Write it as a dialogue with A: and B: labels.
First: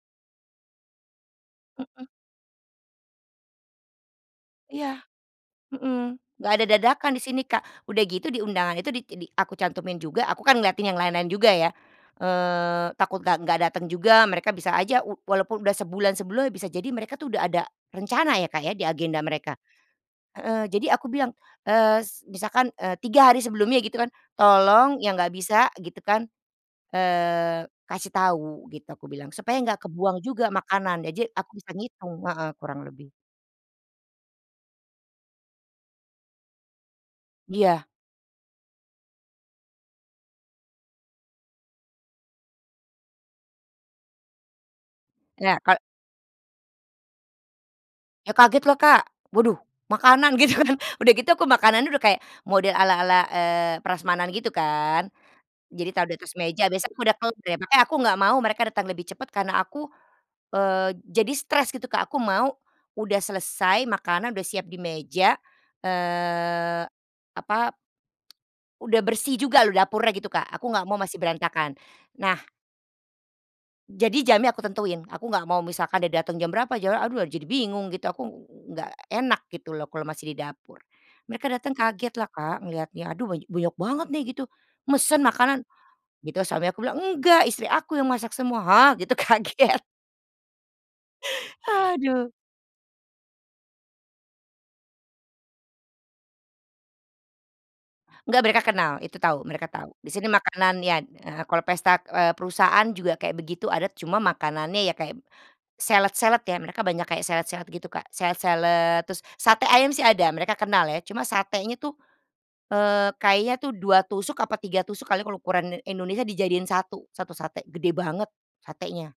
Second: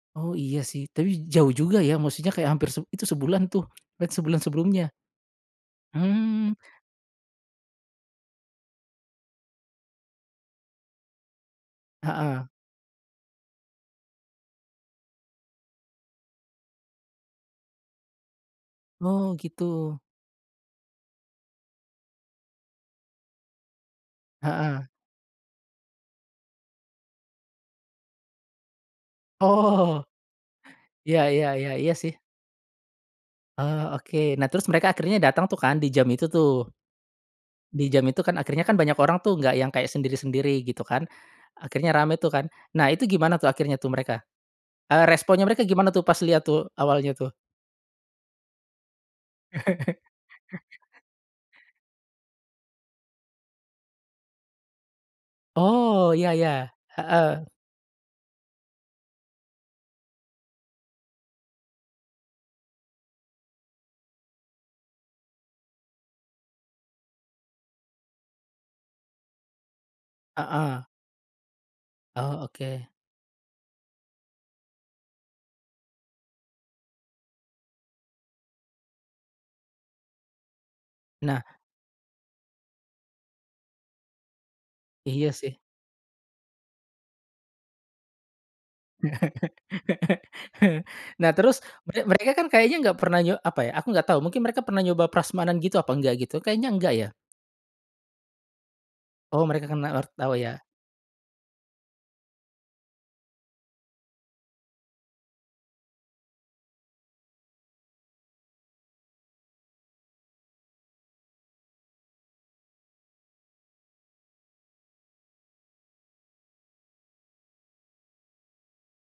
A: Oh iya sih, tapi jauh juga ya,
B: Heeh.
A: maksudnya kayak hampir seb itu sebulan tuh, lan sebulan sebelumnya.
B: Iya, mhm. Nggak
A: Mmm.
B: ada dadakan di sini, Kak. Udah gitu di undangan itu, di tidi aku cantumin juga, aku kan ngeliatin yang lain-lain juga ya,
A: Heeh.
B: eee, takut nggak nggak datang juga, mereka bisa aja u walaupun udah sebulan sebelumnya, bisa jadi mereka tuh udah ada rencana ya, Kak, ya, di agenda
A: Oh,
B: mereka.
A: gitu.
B: Heeh, jadi aku bilang, eee, s misalkan, eee, 3 hari sebelumnya, gitu kan,
A: Heeh.
B: "Tolong yang nggak bisa," gitu kan, eee, "kasih tahu." gitu aku bilang, supaya nggak
A: Oh.
B: kebuang juga makanan,
A: Iya
B: jadi
A: iya
B: aku
A: iya,
B: bisa
A: iya sih.
B: ngitung heeh, kurang lebih.
A: Oh oke. Nah, terus mereka akhirnya datang tuh kan di jam itu tuh.
B: Iya.
A: Di jam itu kan akhirnya banyak orang tuh, nggak yang kayak sendiri-sendiri gitu kan, akhirnya rame tuh kan. Nah itu gimana tuh, akhirnya tuh mereka, eee, responnya
B: Ya
A: mereka
B: kalo
A: gimana tuh pas liat tuh, awalnya tuh?
B: Ya kaget, lah Kak, waduh makanan gitu kan. Udah gitu aku makanannya udah kayak model ala-ala, eee, prasmanan gitu kan. Jadi taruh
A: Oh,
B: di
A: iya
B: atas
A: iya.
B: meja, biasanya aku udah tahu
A: Heeh.
B: tuh, makanya aku nggak mau mereka datang lebih cepat, karena aku, eee, jadi stres gitu, Kak, aku mau udah selesai makanan, udah siap di meja. Eee, apa, udah bersih juga loh dapurnya gitu Kak, aku
A: Heeh.
B: nggak mau masih berantakan. Nah
A: Oh, oke.
B: jadi jamnya aku tentuin, aku nggak mau misalkan dia datang jam berapa, jawabnya aduh jadi bingung gitu, aku ng ng nggak enak gitu loh, kalau masih di dapur.
A: Nah
B: Mereka datang kaget lah, Kak, ngelihatnya, "Aduh banya banyak banget nih gitu, mesen
A: Iya sih.
B: makanan?" gitu, suami aku bilang, "Enggak, istri aku yang masak semua." gitu, "Hah?" gitu kaget.
A: Nah, terus, merek
B: Aduh.
A: mereka kan kayaknya nggak pernah nyo apa ya, aku nggak tau, mungkin mereka pernah nyoba prasmanan gitu apa nggak, gitu? Kayaknya nggak ya?
B: Nggak mereka kenal, itu tahu,
A: Oh mereka
B: mereka tahu.
A: kena or
B: Di sini
A: tau ya?
B: makanannya d eee, kalau pesta d eee, perusahaan juga kayak begitu adat, cuma makanannya kayak salad-salad ya, mereka banyak kayak salad-salad gitu Kak, salad-salad, terus sate ayam sih ada, mereka kenal ya, cuma satenya tuh, eee, kayaknya tuh 2 tusuk, apa 3 tusuk kali ya, kalau ukuran Indonesia, dijadiin satu, 1 sate, gede banget satenya.